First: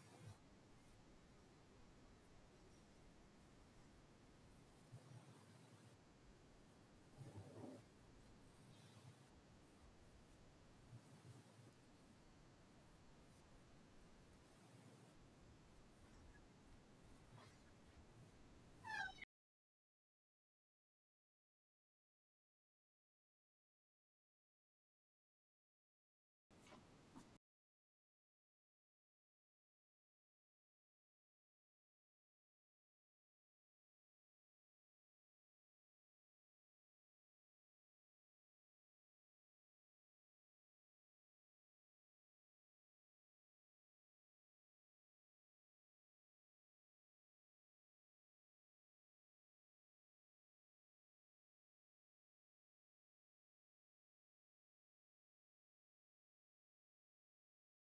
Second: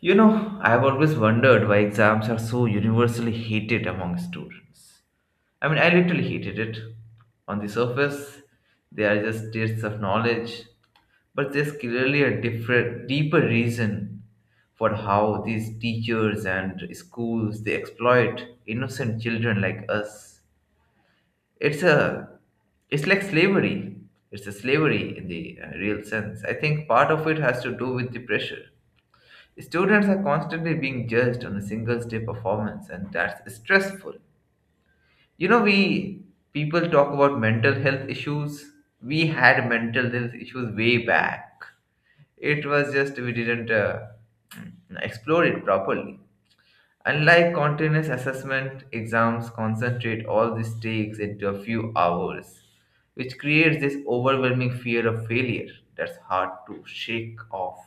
You know, I've always wondered why exams are so universally hated among students. I mean, I literally hated it. On the surface, they are just tests of knowledge, but there's clearly a different, deeper reason for how these teachers and schools they exploit innocent children like us. It's a, it's like slavery. It's a slavery in the real sense. I think part of it has to do with the pressure. Students are constantly being judged on a single day performance, and that's stressful. You know, we People talk about mental health issues. We had mental health issues way back. It was just we didn't explore it properly. Unlike continuous assessment, exams concentrate all these takes into a few hours, which creates this overwhelming fear of failure that's hard to shake off.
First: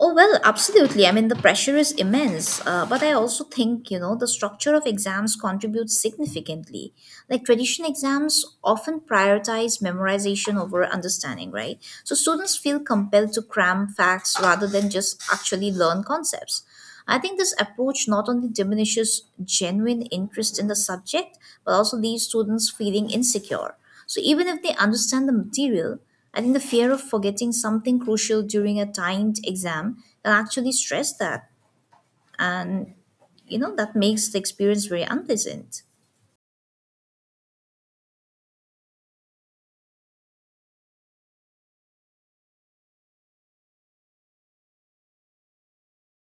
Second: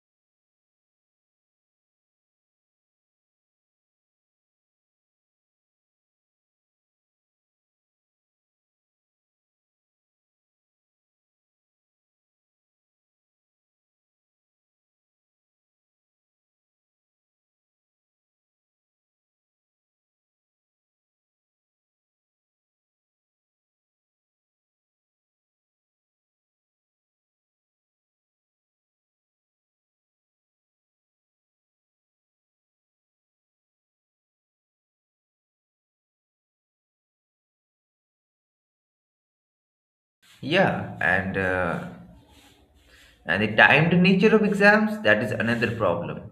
Oh, well, absolutely. I mean, the pressure is immense. But I also think, the structure of exams contributes significantly. Like traditional exams often prioritize memorization over understanding, right? So students feel compelled to cram facts rather than just actually learn concepts. I think this approach not only diminishes genuine interest in the subject, but also leaves students feeling insecure. So, even if they understand the material, I think the fear of forgetting something crucial during a timed exam can actually stress that. And, that makes the experience very unpleasant. Yeah. And the timed nature of exams, that is another problem.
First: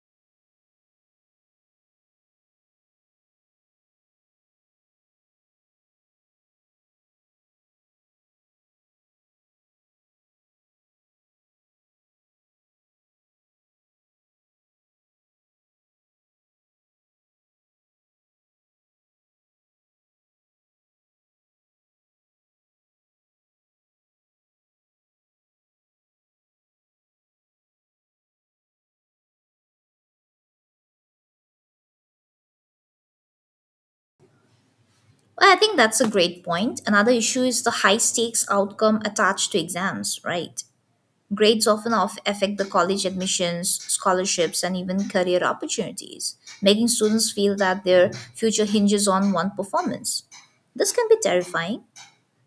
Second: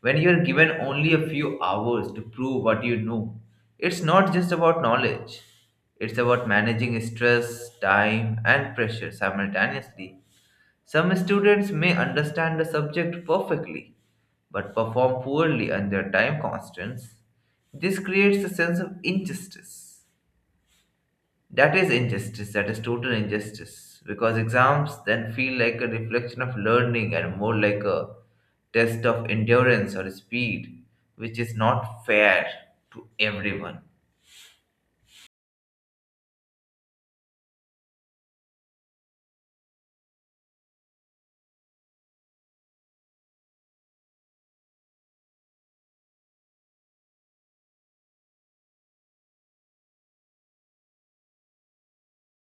When you are given only a few hours to prove what you know, it's not just about knowledge, it's about managing stress, time, and pressure simultaneously. Some students may understand the subject perfectly but perform poorly under time constraints. This creates a sense of injustice, that is injustice. That is total injustice. Because exams then feel like a reflection of learning and more like a test of endurance or speed, which is not fair to everyone. Well, I think that's a great point. Another issue is the high stakes outcome attached to exams, right? Grades often of affect the college admissions, scholarships, and even career opportunities, making students feel that their future hinges on one performance. This can be terrifying.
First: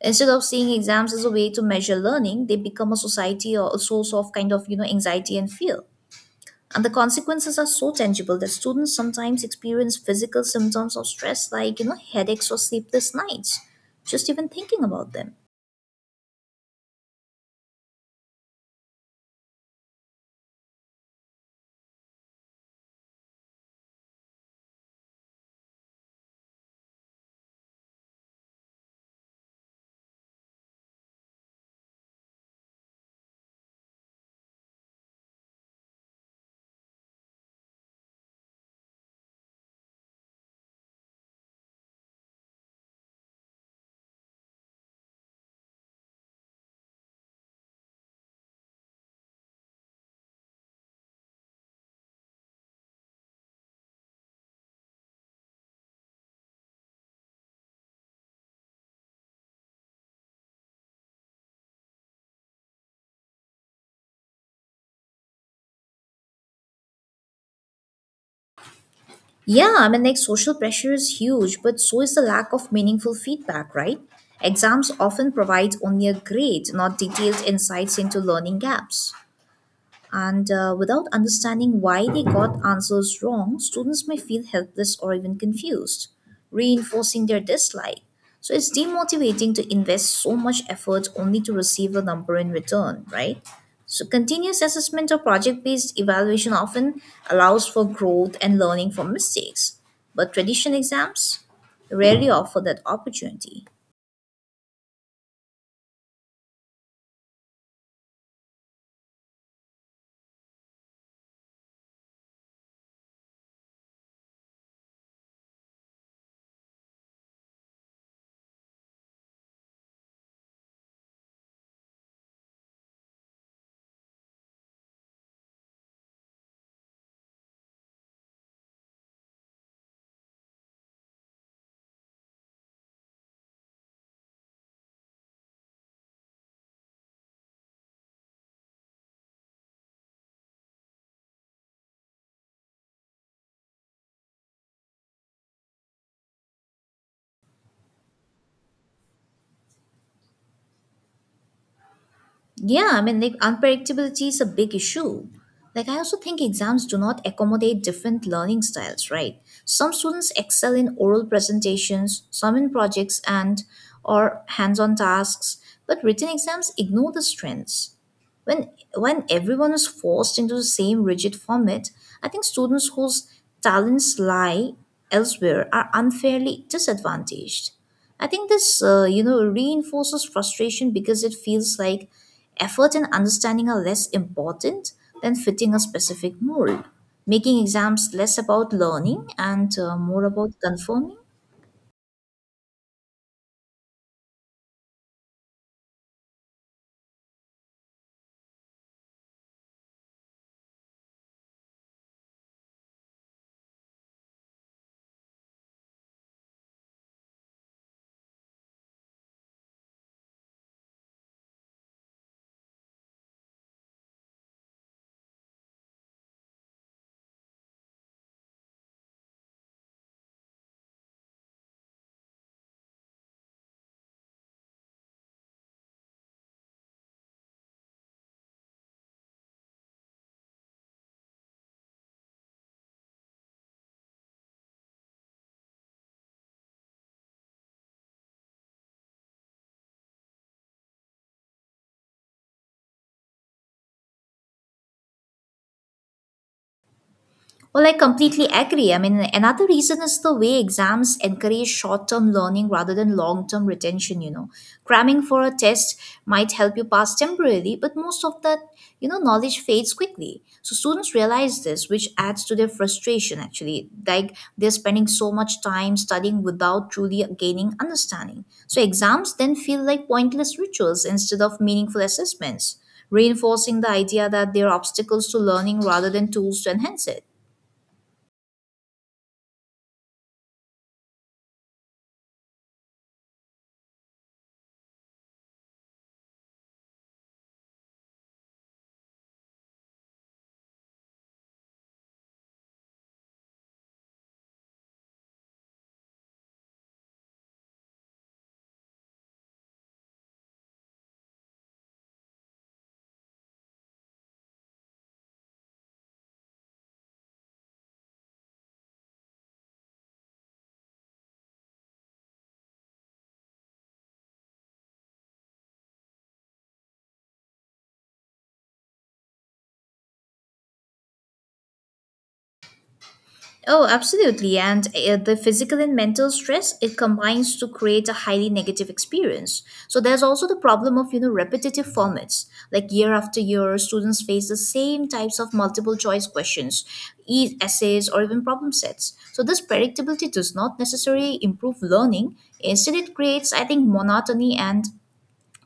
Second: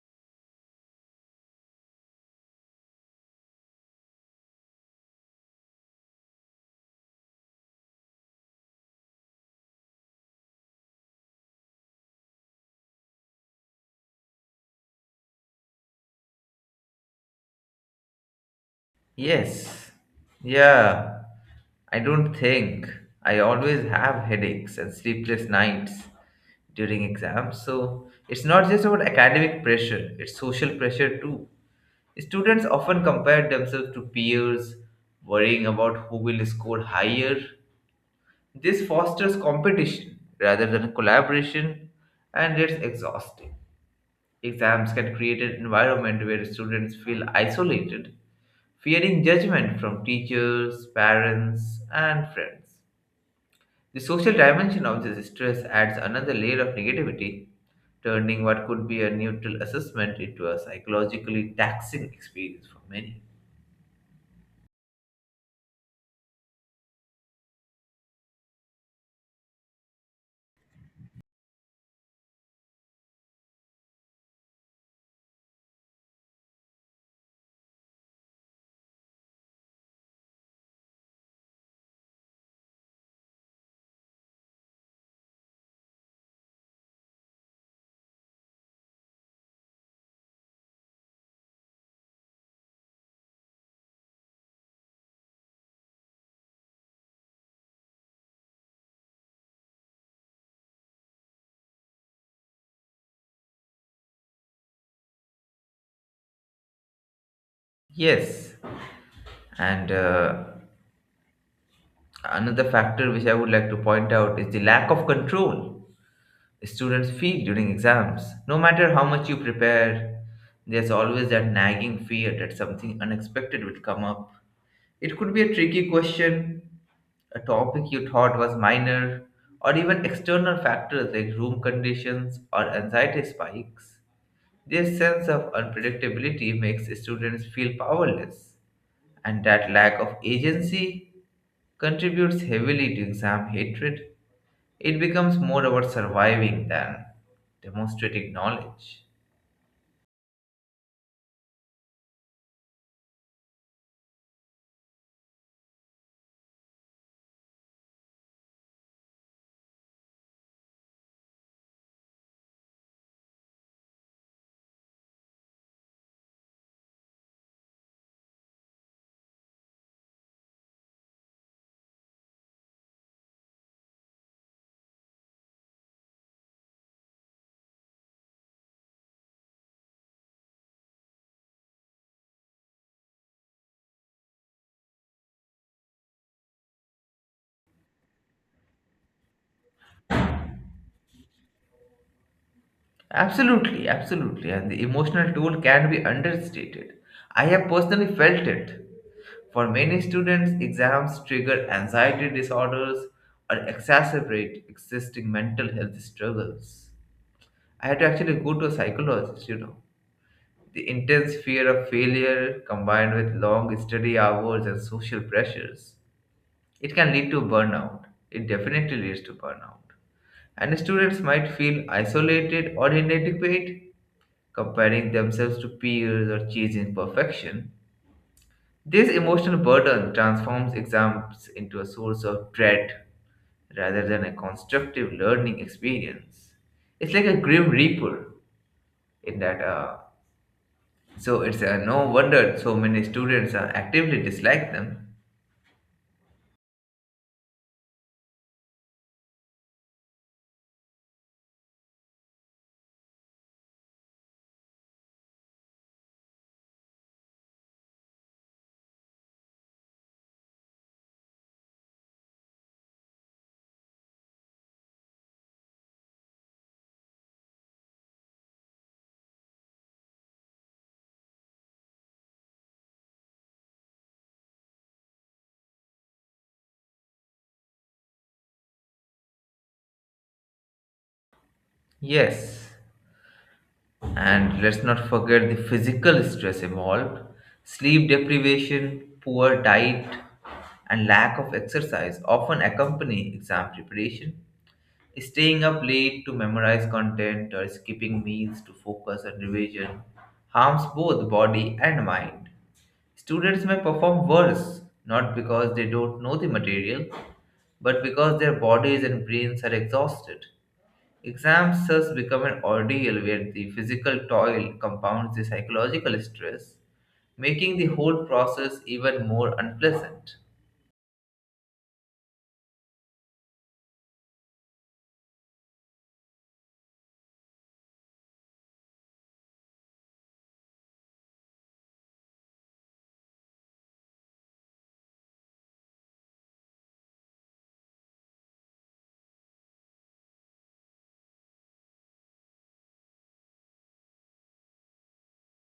Instead of seeing exams as a way to measure learning, they become a society or a source of kind of anxiety and fear. And the consequences are so tangible that students sometimes experience physical symptoms of stress like headaches or sleepless nights, just even thinking about them. Yes. Yeah. I don't think. I always have headaches and sleepless nights during exams. So it's not just about academic pressure, it's social pressure too. Students often compare themselves to peers, worrying about who will score higher. This fosters competition rather than collaboration, and it's exhausting. Exams can create an environment where students feel isolated, fearing judgment from teachers, parents, and friends. The social dimension of this stress adds another layer of negativity, turning what could be a neutral assessment into a psychologically taxing experience for many. Yeah, I mean, like social pressure is huge, but so is the lack of meaningful feedback, right? Exams often provide only a grade, not detailed insights into learning gaps. And without understanding why they got answers wrong, students may feel helpless or even confused, reinforcing their dislike. So it's demotivating to invest so much effort only to receive a number in return, right? So continuous assessment or project-based evaluation often allows for growth and learning from mistakes, but traditional exams rarely offer that opportunity. Yes, and Another factor which I would like to point out is the lack of control students feel during exams. No matter how much you prepare, there's always that nagging fear that something unexpected will come up. It could be a tricky question, a topic you thought was minor, or even external factors like room conditions or anxiety spikes. Their sense of unpredictability makes students feel powerless, and that lack of agency contributes heavily to exam hatred. It becomes more about surviving than demonstrating knowledge. Yeah, I mean, like unpredictability is a big issue. Like, I also think exams do not accommodate different learning styles, right? Some students excel in oral presentations, some in projects and or hands-on tasks, but written exams ignore the strengths. When everyone is forced into the same rigid format, I think students whose talents lie elsewhere are unfairly disadvantaged. I think this, reinforces frustration because it feels like effort and understanding are less important than fitting a specific mold, making exams less about learning and more about conforming. Absolutely, absolutely, and the emotional toll can be understated. I have personally felt it. For many students, exams trigger anxiety disorders or exacerbate existing mental health struggles. I had to actually go to a psychologist, you know. The intense fear of failure combined with long study hours and social pressures, it can lead to burnout. It definitely leads to burnout. And students might feel isolated or inadequate, comparing themselves to peers or chasing perfection. This emotional burden transforms exams into a source of dread rather than a constructive learning experience. It's like a grim reaper in that So it's No wonder so many students actively dislike them. Well, I completely agree. I mean, another reason is the way exams encourage short term learning rather than long term retention. Cramming for a test might help you pass temporarily, but most of that, knowledge fades quickly. So students realize this, which adds to their frustration actually. Like they're spending so much time studying without truly gaining understanding. So exams then feel like pointless rituals instead of meaningful assessments, reinforcing the idea that they're obstacles to learning rather than tools to enhance it. Yes, and let's not forget the physical stress involved: sleep deprivation, poor diet, and lack of exercise often accompany exam preparation. Staying up late to memorize content or skipping meals to focus on revision harms both body and mind. Students may perform worse, not because they don't know the material, but because their bodies and brains are exhausted. Exams thus become an ordeal where the physical toil compounds the psychological stress, making the whole process even more unpleasant. Oh, absolutely. And the physical and mental stress, it combines to create a highly negative experience. So there's also the problem of, repetitive formats. Like year after year, students face the same types of multiple choice questions, essays, or even problem sets. So this predictability does not necessarily improve learning. Instead, it creates, I think, monotony and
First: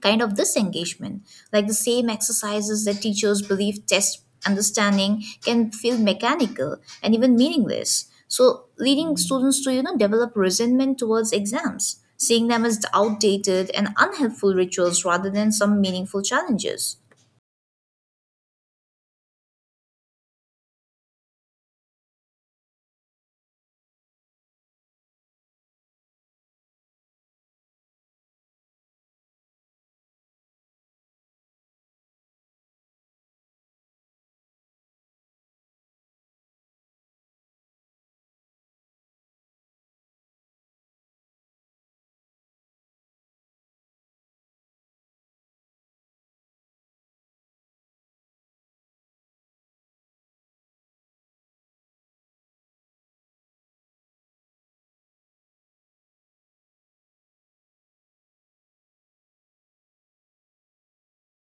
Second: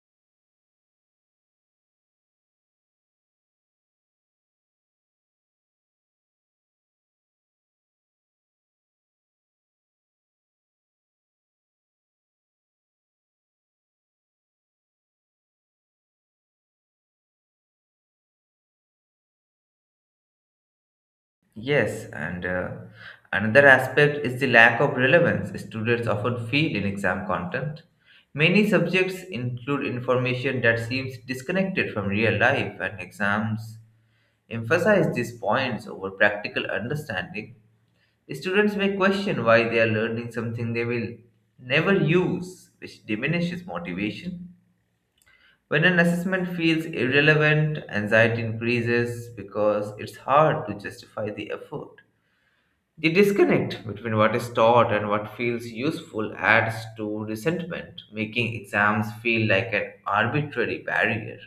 kind of this engagement. Like the same exercises that teachers believe test understanding can feel mechanical and even meaningless. So leading students to develop resentment towards exams, seeing them as outdated and unhelpful rituals rather than some meaningful challenges. Yes, and Another aspect is the lack of relevance students often feel in exam content. Many subjects include information that seems disconnected from real life, and exams emphasize these points over practical understanding. Students may question why they are learning something they will never use, which diminishes motivation. When an assessment feels irrelevant, anxiety increases because it's hard to justify the effort. The disconnect between what is taught and what feels useful adds to resentment, making exams feel like an arbitrary barrier.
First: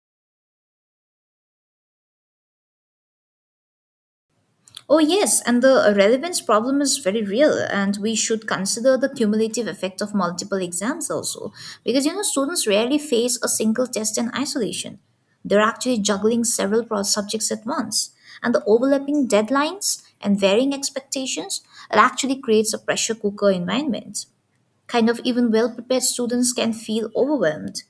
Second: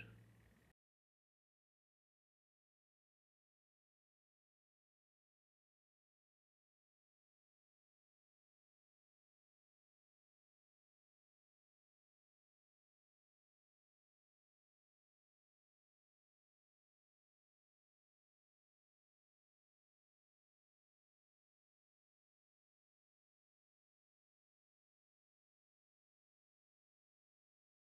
Oh, yes, and the relevance problem is very real, and we should consider the cumulative effect of multiple exams also, because students rarely face a single test in isolation. They're actually juggling several subjects at once, and the overlapping deadlines and varying expectations, it actually creates a pressure cooker environment, kind of even well prepared students can feel overwhelmed,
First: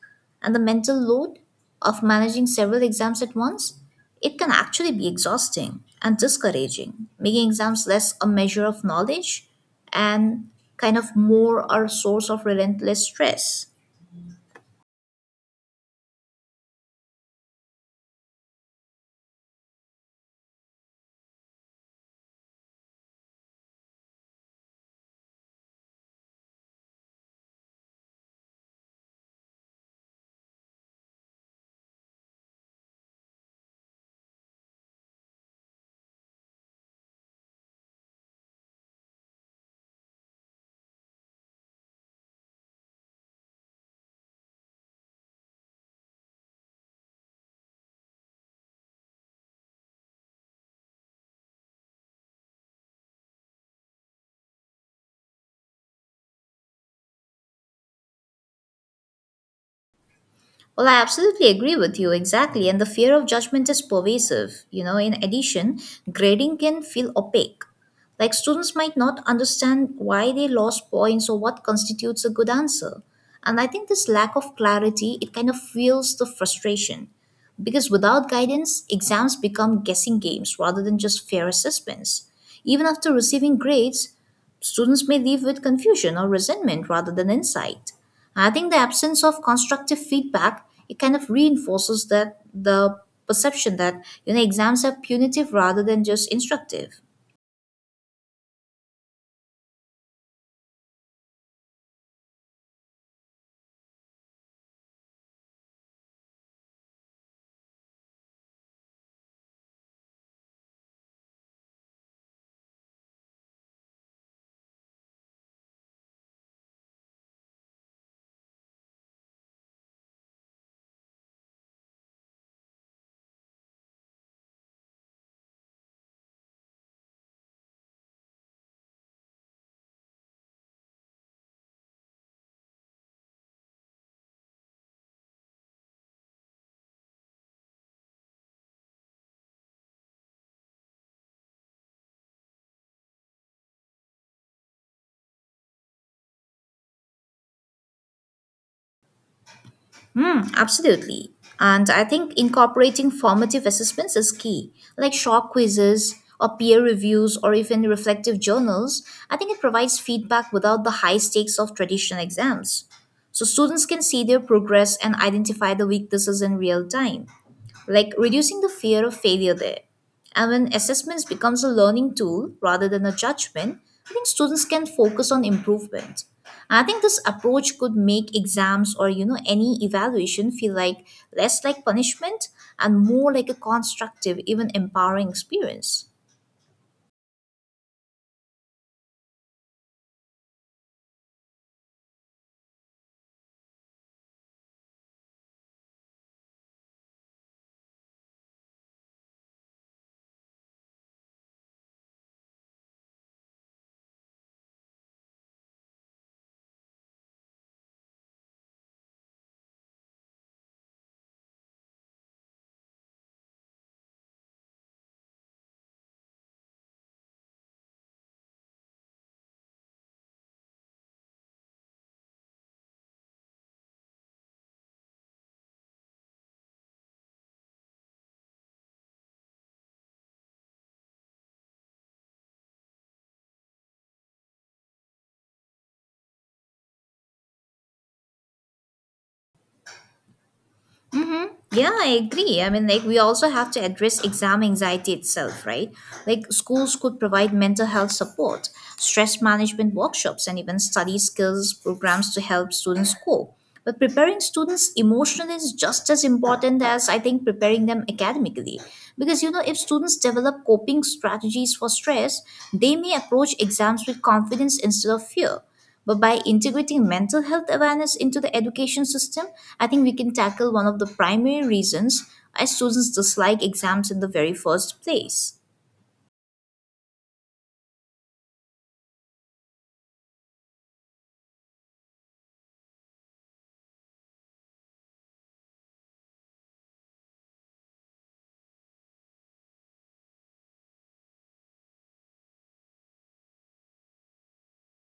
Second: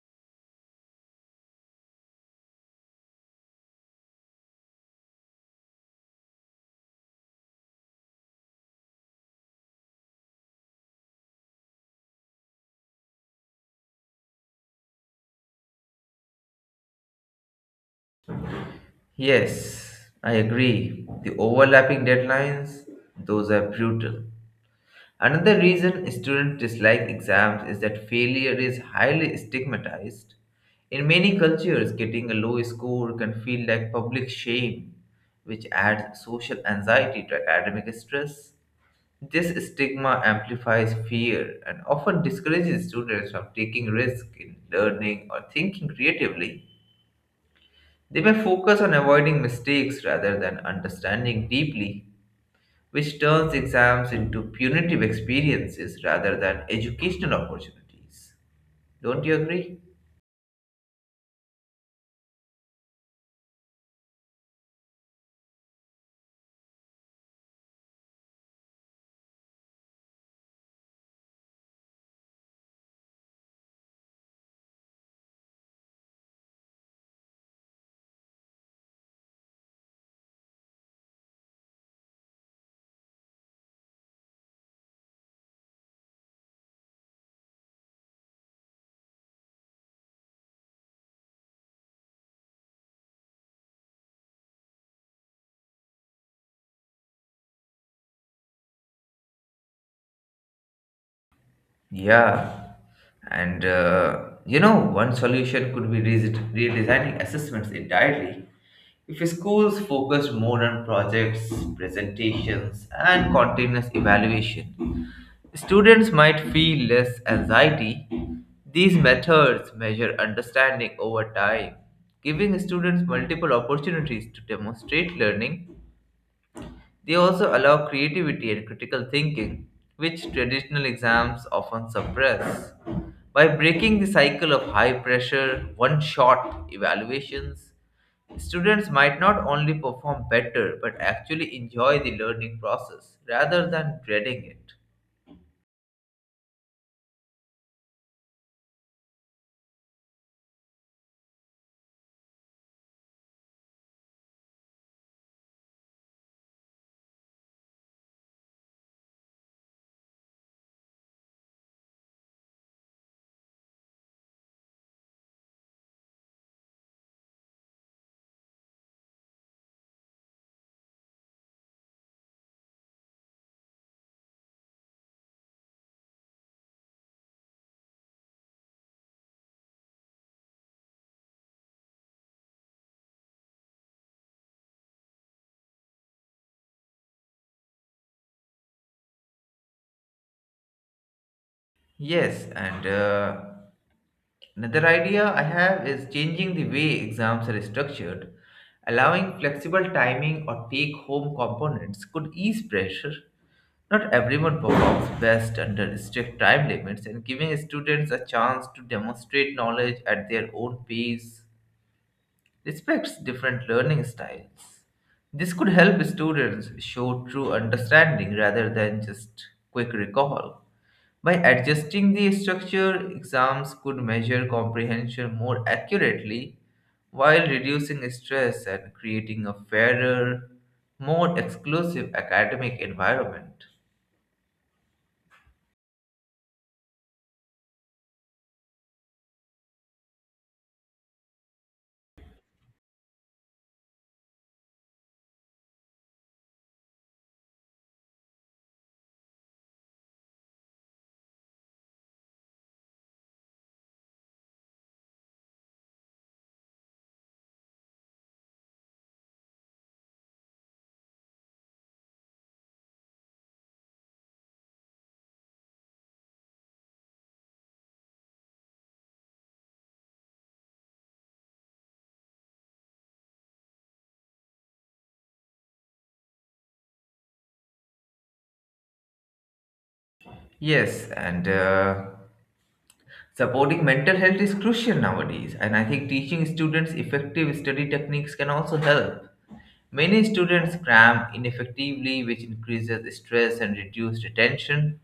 and the mental load of managing several exams at once, it can actually be exhausting and discouraging, making exams less a measure of knowledge and kind of more a source of relentless stress. Yes, I agree. The overlapping deadlines, those are brutal. Another reason students dislike exams is that failure is highly stigmatized. In many cultures, getting a low score can feel like public shame, which adds social anxiety to academic stress. This stigma amplifies fear and often discourages students from taking risks in learning or thinking creatively. They may focus on avoiding mistakes rather than understanding deeply, which turns exams into punitive experiences rather than educational opportunities. Don't you agree? Well, I absolutely agree with you exactly. And the fear of judgment is pervasive. In addition, grading can feel opaque. Like students might not understand why they lost points or what constitutes a good answer. And I think this lack of clarity, it kind of fuels the frustration. Because without guidance, exams become guessing games rather than just fair assessments. Even after receiving grades, students may leave with confusion or resentment rather than insight. I think the absence of constructive feedback, it kind of reinforces that the perception that exams are punitive rather than just instructive. Yeah. And You know, one solution could be redesigning assessments entirely. If schools focus more on projects, presentations, and continuous evaluation, students might feel less anxiety. These methods measure understanding over time, giving students multiple opportunities to demonstrate learning. They also allow creativity and critical thinking, which traditional exams often suppress. By breaking the cycle of high pressure, one shot evaluations, students might not only perform better but actually enjoy the learning process rather than dreading it. Hmm, absolutely. And I think incorporating formative assessments is key, like short quizzes or peer reviews or even reflective journals. I think it provides feedback without the high stakes of traditional exams. So students can see their progress and identify the weaknesses in real time, like reducing the fear of failure there. And when assessments becomes a learning tool rather than a judgment, I think students can focus on improvement. I think this approach could make exams or any evaluation feel like less like punishment and more like a constructive, even empowering experience. Yes, and Another idea I have is changing the way exams are structured. Allowing flexible timing or take home components could ease pressure. Not everyone performs best under strict time limits, and giving students a chance to demonstrate knowledge at their own pace respects different learning styles. This could help students show true understanding rather than just quick recall. By adjusting the structure, exams could measure comprehension more accurately while reducing stress and creating a fairer, more exclusive academic environment. Yeah, I agree. I mean, like, we also have to address exam anxiety itself, right? Like, schools could provide mental health support, stress management workshops, and even study skills programs to help students cope. But preparing students emotionally is just as important as I think preparing them academically. Because, if students develop coping strategies for stress, they may approach exams with confidence instead of fear. But by integrating mental health awareness into the education system, I think we can tackle one of the primary reasons why students dislike exams in the very first place. Yes, and Supporting mental health is crucial nowadays, and I think teaching students effective study techniques can also help. Many students cram ineffectively, which increases stress and reduces attention.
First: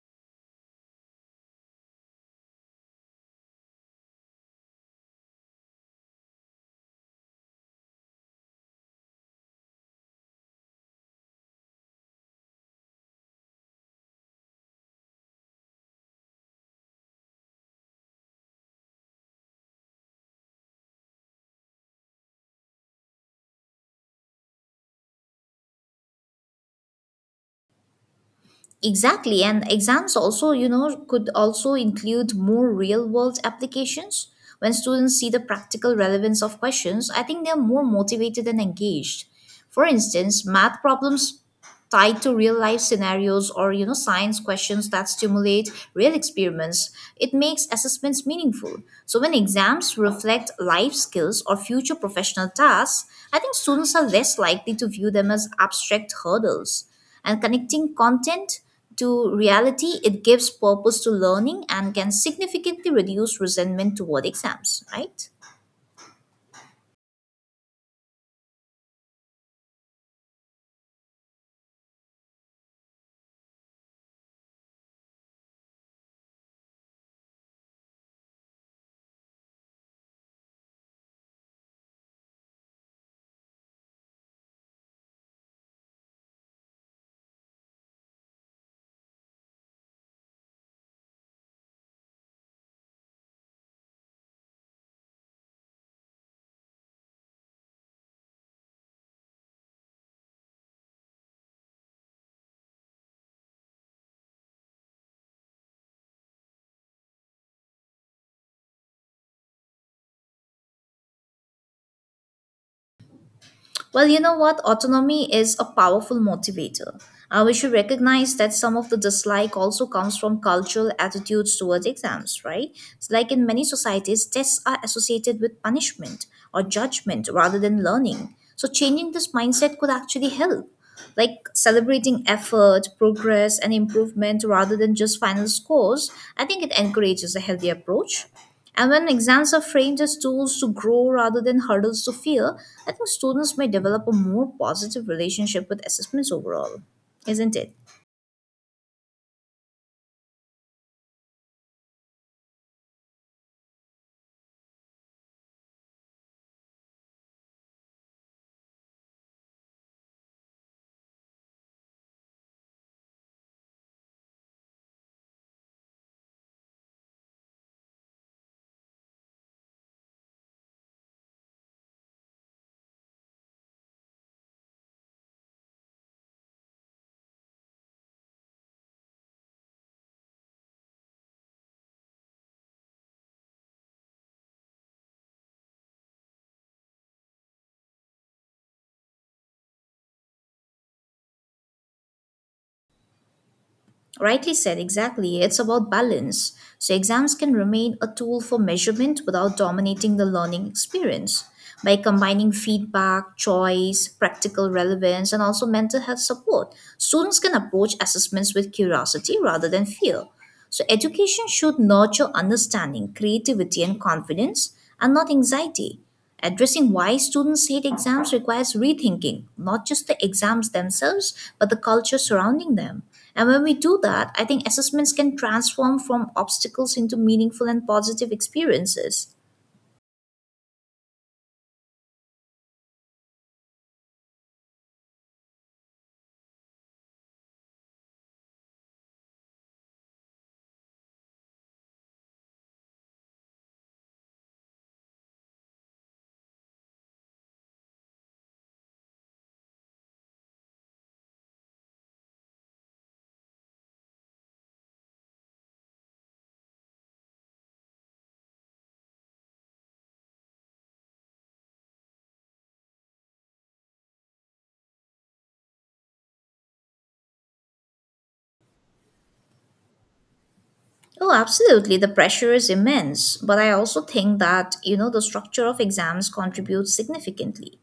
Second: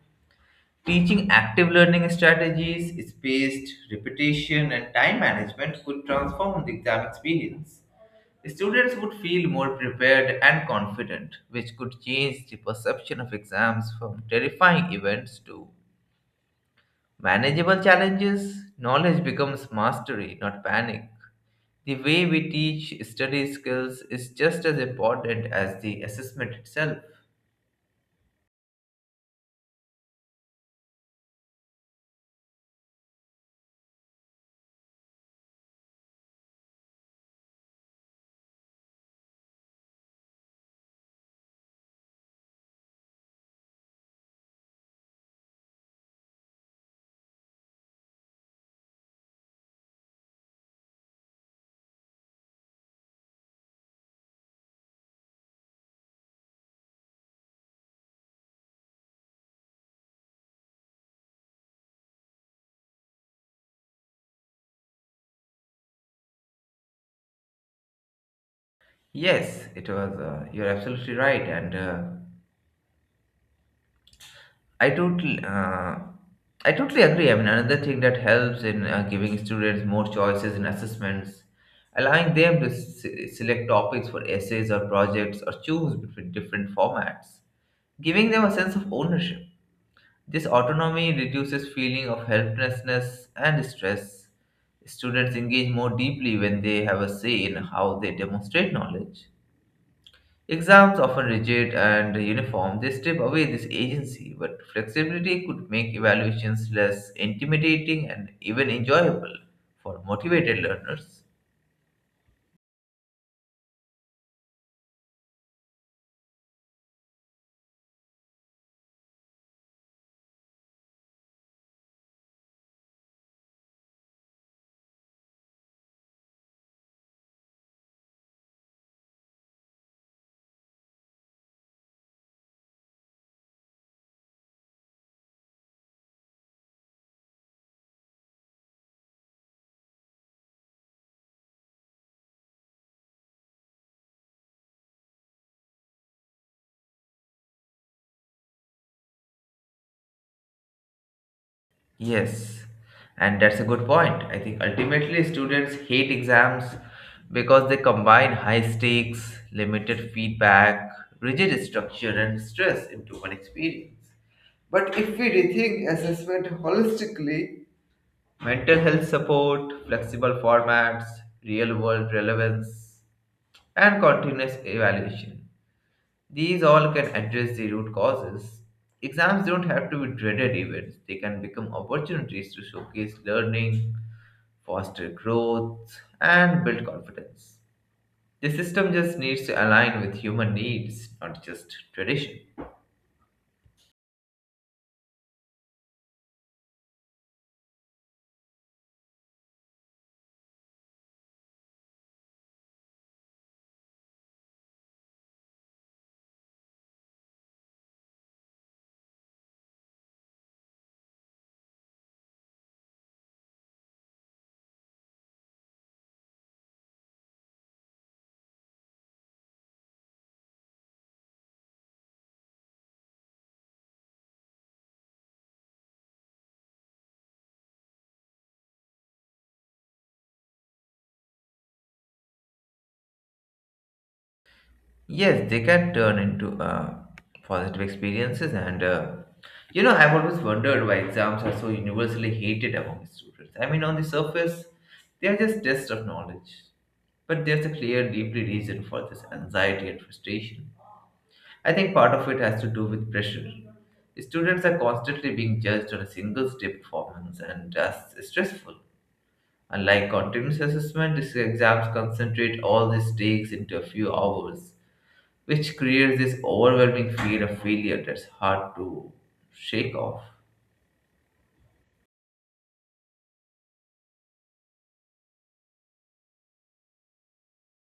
Teaching active learning strategies, spaced repetition, and time management could transform the exam experience. Students would feel more prepared and confident, which could change the perception of exams from terrifying events to manageable challenges. Knowledge becomes mastery, not panic. The way we teach study skills is just as important as the assessment itself. Exactly, and exams also, could also include more real world applications. When students see the practical relevance of questions, I think they're more motivated and engaged. For instance, math problems tied to real life scenarios or science questions that stimulate real experiments, it makes assessments meaningful. So when exams reflect life skills or future professional tasks, I think students are less likely to view them as abstract hurdles. And connecting content to reality, it gives purpose to learning and can significantly reduce resentment toward exams, right? Yes, it was. You're absolutely right, and I totally, uh, I totally agree. I mean, another thing that helps in giving students more choices in assessments, allowing them to select topics for essays or projects, or choose between different formats, giving them a sense of ownership. This autonomy reduces feeling of helplessness and stress. Students engage more deeply when they have a say in how they demonstrate knowledge. Exams often rigid and uniform, they strip away this agency, but flexibility could make evaluations less intimidating and even enjoyable for motivated learners. Well, you know what? Autonomy is a powerful motivator. We should recognize that some of the dislike also comes from cultural attitudes towards exams, right? It's like in many societies, tests are associated with punishment or judgment rather than learning. So, changing this mindset could actually help, like celebrating effort, progress, and improvement rather than just final scores. I think it encourages a healthy approach. And when exams are framed as tools to grow rather than hurdles to fear, I think students may develop a more positive relationship with assessments overall, isn't it? Yes, and that's a good point. I think ultimately students hate exams because they combine high stakes, limited feedback, rigid structure, and stress into one experience. But if we rethink assessment holistically, mental health support, flexible formats, real world relevance, and continuous evaluation. These all can address the root causes. Exams don't have to be dreaded events, they can become opportunities to showcase learning, foster growth, and build confidence. The system just needs to align with human needs, not just tradition. Rightly said, exactly. It's about balance. So, exams can remain a tool for measurement without dominating the learning experience. By combining feedback, choice, practical relevance, and also mental health support, students can approach assessments with curiosity rather than fear. So, education should nurture understanding, creativity, and confidence, and not anxiety. Addressing why students hate exams requires rethinking, not just the exams themselves, but the culture surrounding them. And when we do that, I think assessments can transform from obstacles into meaningful and positive experiences. Yes, they can turn into positive experiences, and you know, I've always wondered why exams are so universally hated among students. I mean, on the surface, they are just tests of knowledge, but there's a clear, deeply reason for this anxiety and frustration. I think part of it has to do with pressure. Students are constantly being judged on a single step performance, and that's stressful. Unlike continuous assessment, these exams concentrate all these takes into a few hours, which creates this overwhelming fear of failure that's hard to shake off. Oh, absolutely. The pressure is immense. But I also think that, the structure of exams contributes significantly.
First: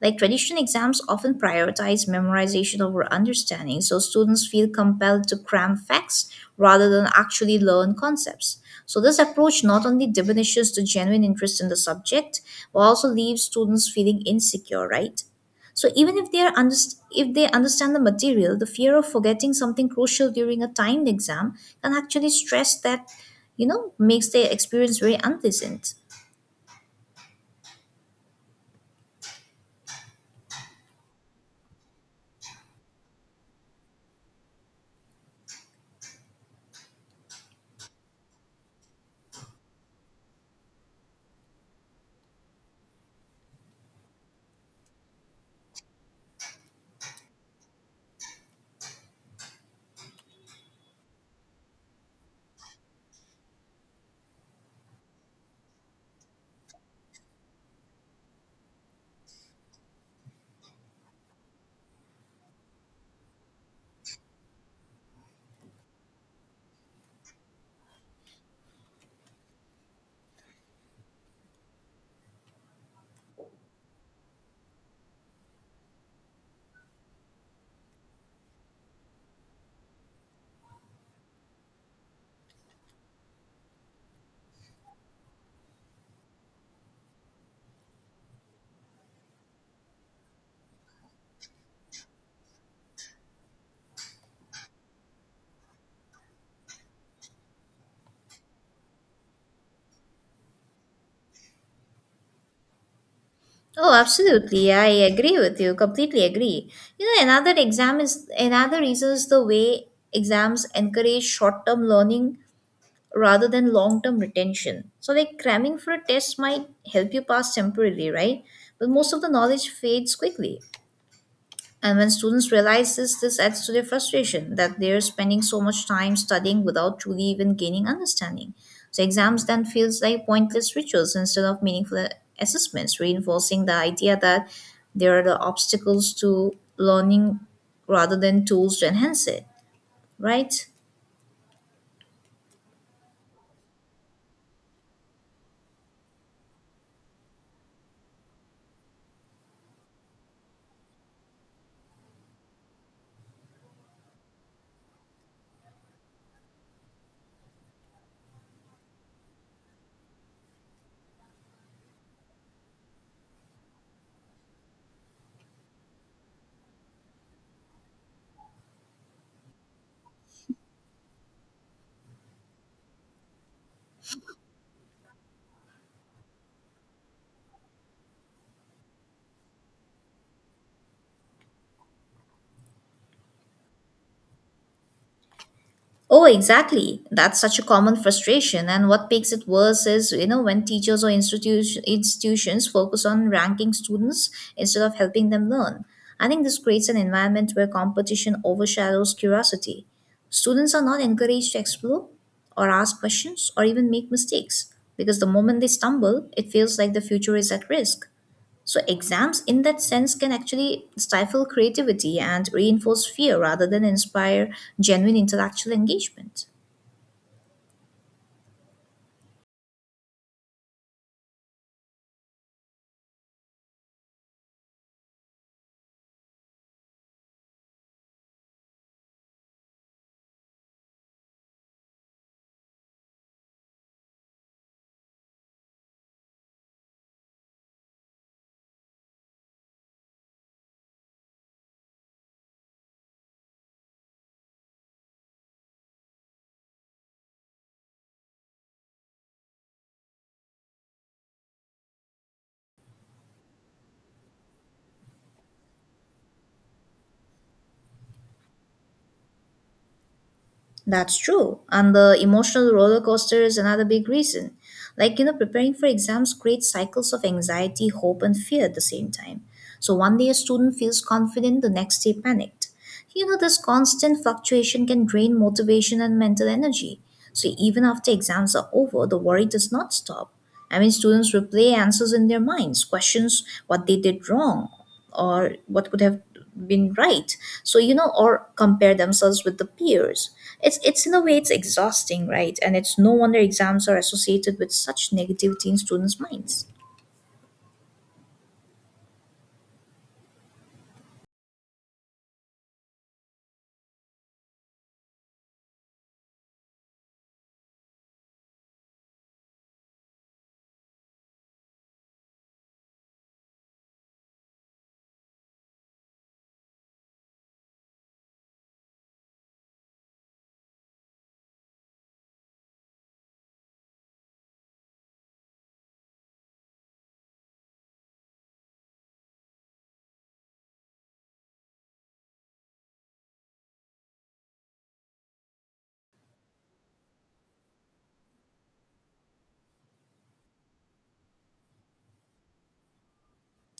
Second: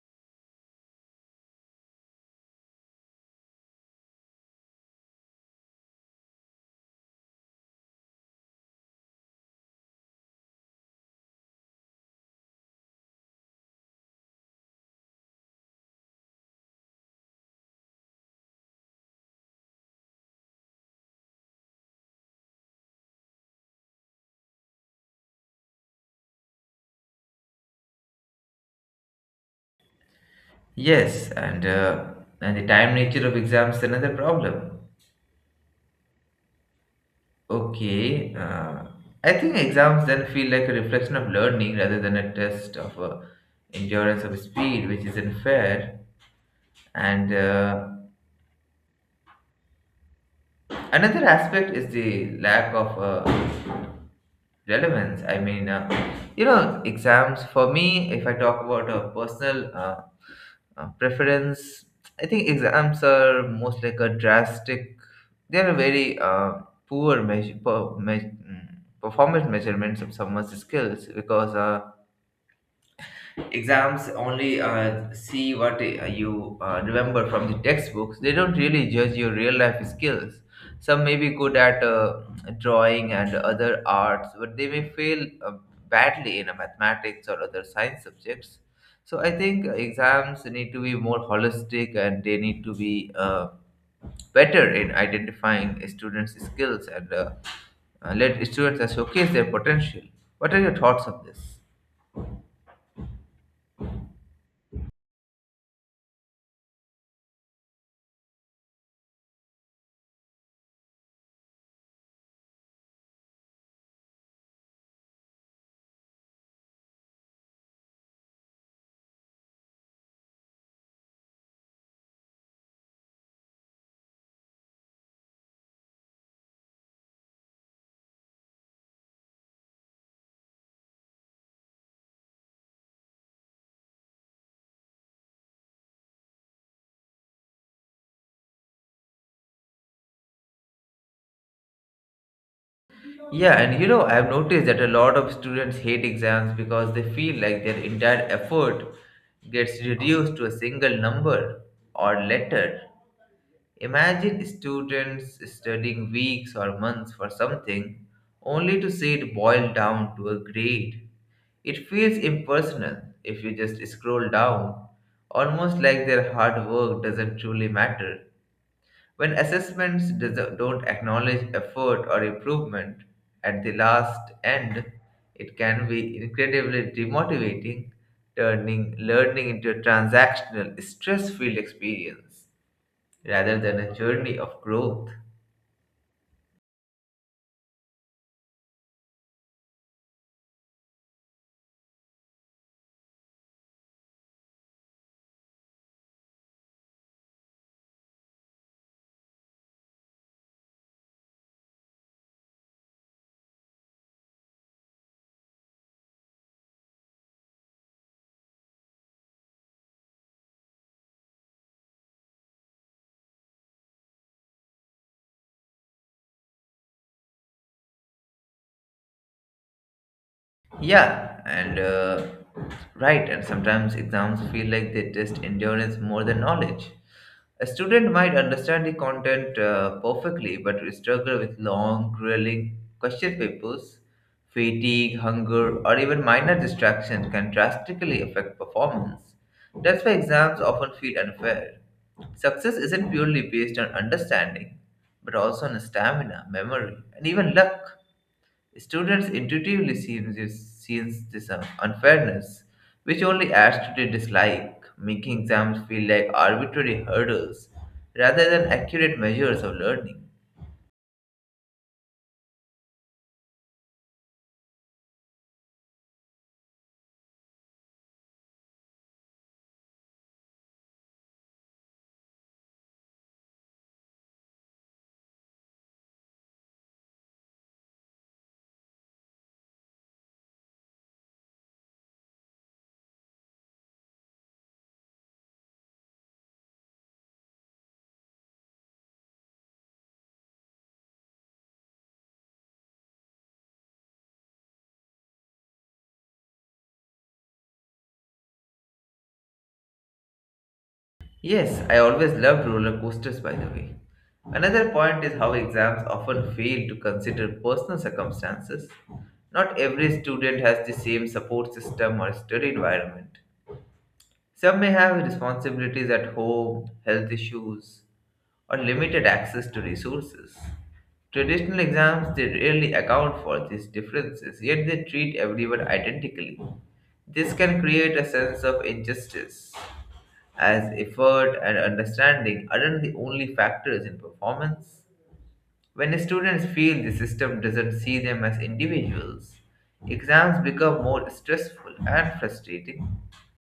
Like traditional exams often prioritize memorization over understanding, so students feel compelled to cram facts rather than actually learn concepts. So, this approach not only diminishes the genuine interest in the subject, but also leaves students feeling insecure, right? So, even if they understand the material, the fear of forgetting something crucial during a timed exam can actually stress that, makes their experience very unpleasant. Yes. And the time nature of exams is another problem. Okay, I think exams then feel like a reflection of learning rather than a test of endurance of speed, which is unfair. And Another aspect is the lack of relevance. I mean, you know, exams for me, if I talk about a personal preference, I think exams are most like a drastic, they're very poor measure, mm, performance measurements of someone's skills, because exams only see what you remember from the textbooks. They don't really judge your real life skills. Some may be good at drawing and other arts, but they may fail badly in a mathematics or other science subjects. So I think exams need to be more holistic, and they need to be better in identifying students skills and let students showcase their potential. What are your thoughts on this? Oh, absolutely. I agree with you. Completely agree. Another reason is the way exams encourage short term learning rather than long term retention. So, like cramming for a test might help you pass temporarily, right? But most of the knowledge fades quickly. And when students realize this, this adds to their frustration that they're spending so much time studying without truly even gaining understanding. So exams then feels like pointless rituals instead of meaningful assessments, reinforcing the idea that they are the obstacles to learning rather than tools to enhance it, right? Yeah, and you know, I've noticed that a lot of students hate exams because they feel like their entire effort gets reduced to a single number or letter. Imagine students studying weeks or months for something only to see it boil down to a grade. It feels impersonal, if you just scroll down, almost like their hard work doesn't truly matter. When assessments don't acknowledge effort or improvement, at the last end, it can be incredibly demotivating, turning learning into a transactional, stress filled experience rather than a journey of growth. Oh, exactly. That's such a common frustration. And what makes it worse is, when teachers or institutions focus on ranking students instead of helping them learn. I think this creates an environment where competition overshadows curiosity. Students are not encouraged to explore or ask questions or even make mistakes because the moment they stumble, it feels like the future is at risk. So, exams in that sense can actually stifle creativity and reinforce fear rather than inspire genuine intellectual engagement. Yeah. And sometimes exams feel like they test endurance more than knowledge. A student might understand the content perfectly, but will struggle with long, grueling question papers. Fatigue, hunger, or even minor distraction can drastically affect performance. That's why exams often feel unfair. Success isn't purely based on understanding, but also on stamina, memory, and even luck. Students intuitively sees this unfairness, which only adds to their dislike, making exams feel like arbitrary hurdles rather than accurate measures of learning. That's true. And the emotional roller coaster is another big reason. Like, preparing for exams creates cycles of anxiety, hope, and fear at the same time. So, one day a student feels confident, the next day panicked. This constant fluctuation can drain motivation and mental energy. So even after exams are over, the worry does not stop. I mean, students replay answers in their minds, questions what they did wrong or what could have been right. So, or compare themselves with the peers. It's in a way, it's exhausting, right? And it's no wonder exams are associated with such negativity in students' minds. Yes, I always loved roller coasters, by the way. Another point is how exams often fail to consider personal circumstances. Not every student has the same support system or study environment. Some may have responsibilities at home, health issues, or limited access to resources. Traditional exams they rarely account for these differences, yet they treat everyone identically. This can create a sense of injustice, as effort and understanding aren't the only factors in performance. When students feel the system doesn't see them as individuals, exams become more stressful and frustrating.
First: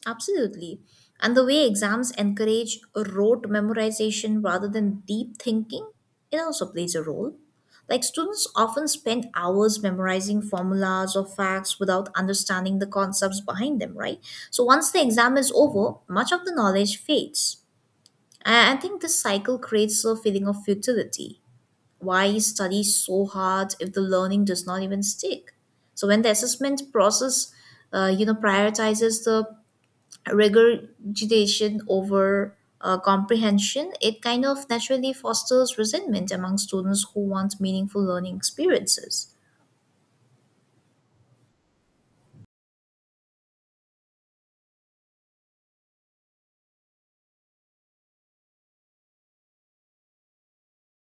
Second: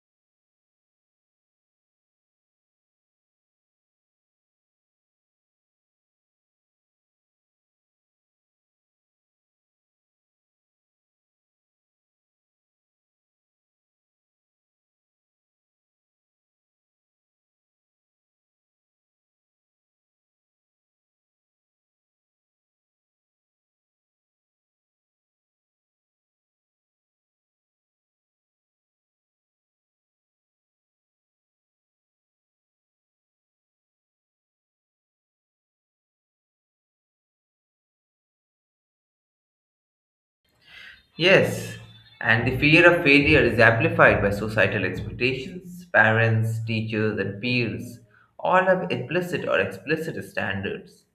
Absolutely. And the way exams encourage rote memorization rather than deep thinking, it also plays a role. Like students often spend hours memorizing formulas or facts without understanding the concepts behind them, right? So once the exam is over, much of the knowledge fades. And I think this cycle creates a feeling of futility. Why study so hard if the learning does not even stick? So when the assessment process, prioritizes the regurgitation over comprehension, it kind of naturally fosters resentment among students who want meaningful learning experiences. Yes, and the fear of failure is amplified by societal expectations. Parents, teachers, and peers all have implicit or explicit standards.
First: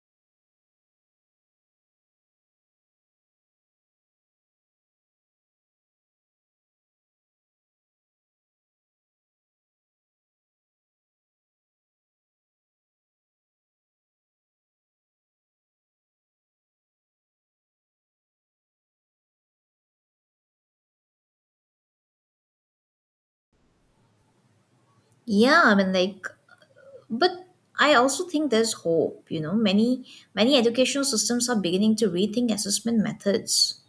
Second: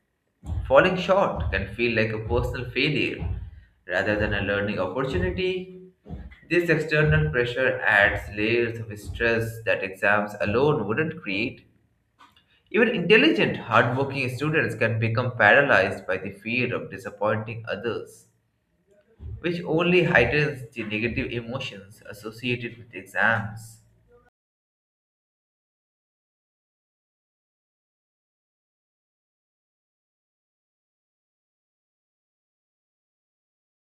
Falling short can feel like a personal failure rather than a learning opportunity. This external pressure adds layers of stress that exams alone wouldn't create. Even intelligent, hardworking students can become paralyzed by the fear of disappointing others, which only heightens the negative emotions associated with exams. Yeah, I mean, but I also think there's hope. Many educational systems are beginning to rethink assessment methods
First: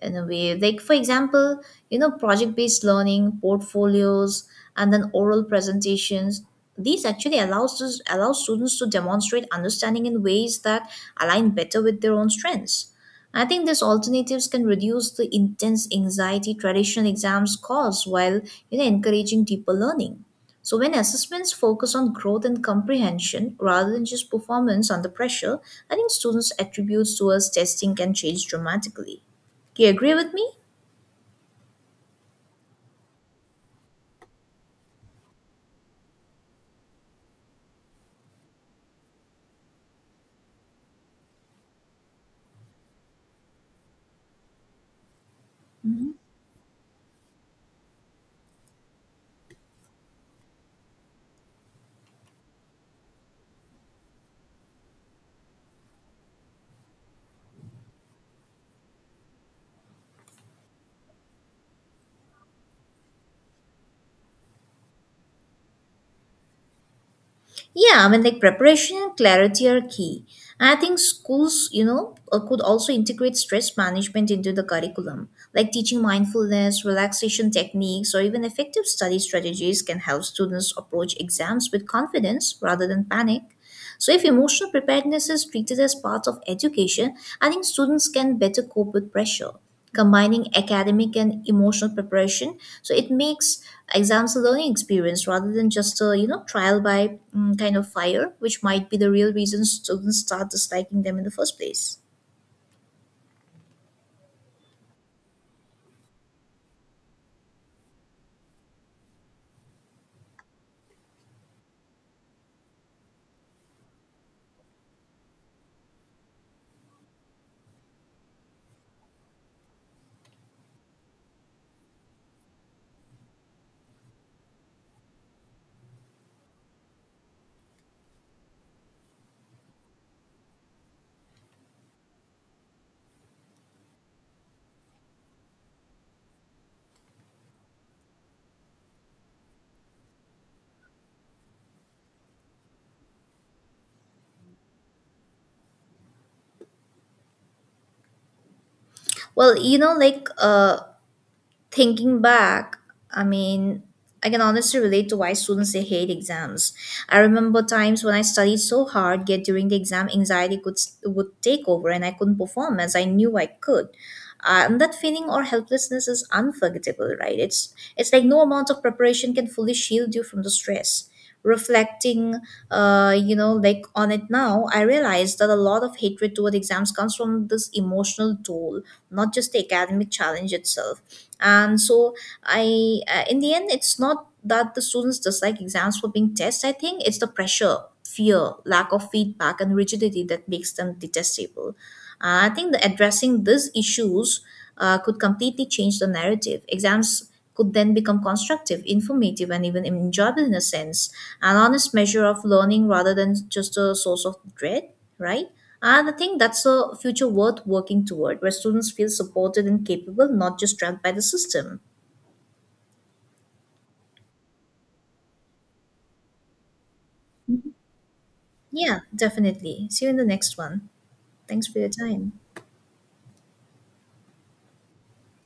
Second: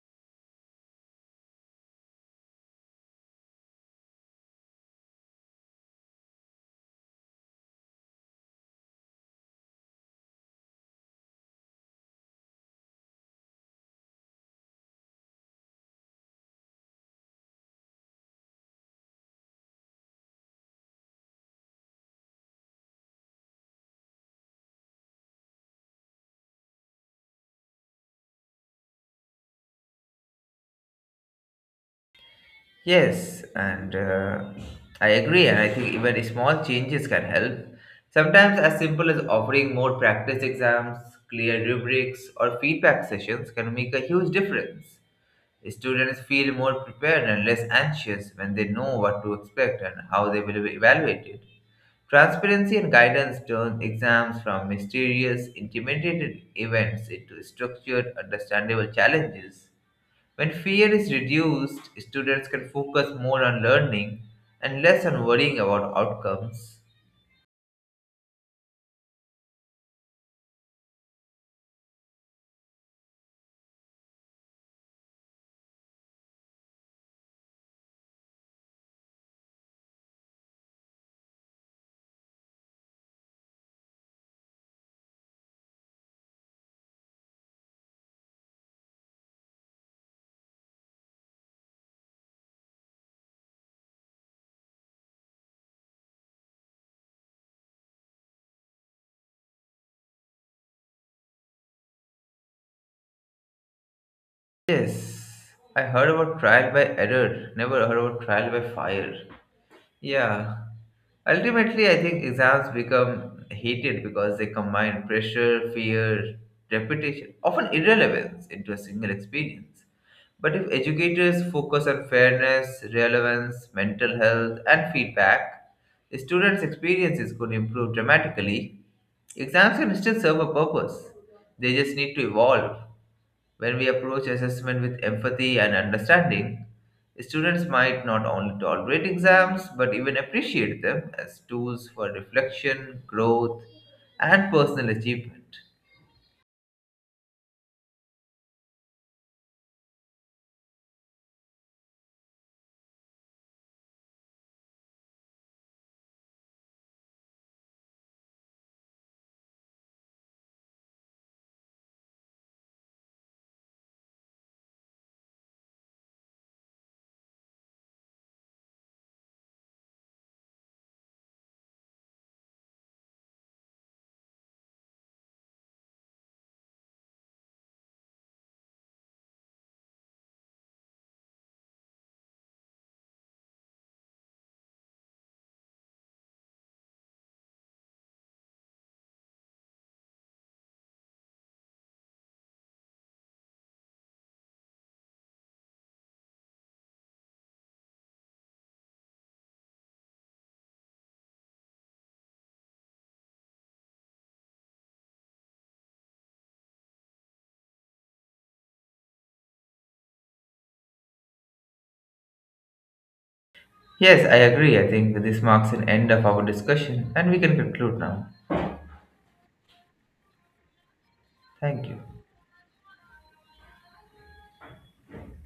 in a way, like for example, project based learning, portfolios, and then oral presentations. These actually allow students to demonstrate understanding in ways that align better with their own strengths. I think these alternatives can reduce the intense anxiety traditional exams cause, while encouraging deeper learning. So, when assessments focus on growth and comprehension rather than just performance under pressure, I think students' attributes towards testing can change dramatically. Do you agree with me? Yes, and I agree, and I think even small changes can help. Sometimes, as simple as offering more practice exams, clear rubrics, or feedback sessions can make a huge difference. Hmm. Students feel more prepared and less anxious when they know what to expect and how they will be evaluated. Transparency and guidance turn exams from mysterious, intimidated events into structured, understandable challenges. When fear is reduced, students can focus more on learning and less on worrying about outcomes. Yeah, I mean, like preparation and clarity are key. And I think schools, could also integrate stress management into the curriculum. Like teaching mindfulness, relaxation techniques, or even effective study strategies can help students approach exams with confidence rather than panic. So, if emotional preparedness is treated as part of education, I think students can better cope with pressure. Combining academic and emotional preparation, so it makes exams a learning experience rather than just a trial by kind of fire, which might be the real reason students start disliking them in the first place. Yes, I heard about trial by error, never heard about trial by fire. Yeah. Ultimately, I think exams become hated because they combine pressure, fear, reputation, often irrelevance, into a single experience. But if educators focus on fairness, relevance, mental health, and feedback, the students' experiences could improve dramatically. Exams can still serve a purpose, they just need to evolve. When we approach assessment with empathy and understanding, students might not only tolerate exams but even appreciate them as tools for reflection, growth, and personal achievement. Well, thinking back, I mean, I can honestly relate to why students they hate exams. I remember times when I studied so hard, yet during the exam, anxiety could would take over and I couldn't perform as I knew I could. And that feeling or helplessness is unforgettable, right? It's like no amount of preparation can fully shield you from the stress. Reflecting, on it now, I realized that a lot of hatred toward exams comes from this emotional toll, not just the academic challenge itself. And so, I in the end, it's not that the students dislike exams for being tests. I think it's the pressure, fear, lack of feedback, and rigidity that makes them detestable. I think that addressing these issues could completely change the narrative. Exams could then become constructive, informative, and even enjoyable, in a sense, an honest measure of learning rather than just a source of dread, right? And I think that's a future worth working toward, where students feel supported and capable, not just trapped by the system. Yes, I agree. I think this marks an end of our discussion and we can conclude now. Yeah, definitely. See you in the next one. Thanks for Thank your you. time.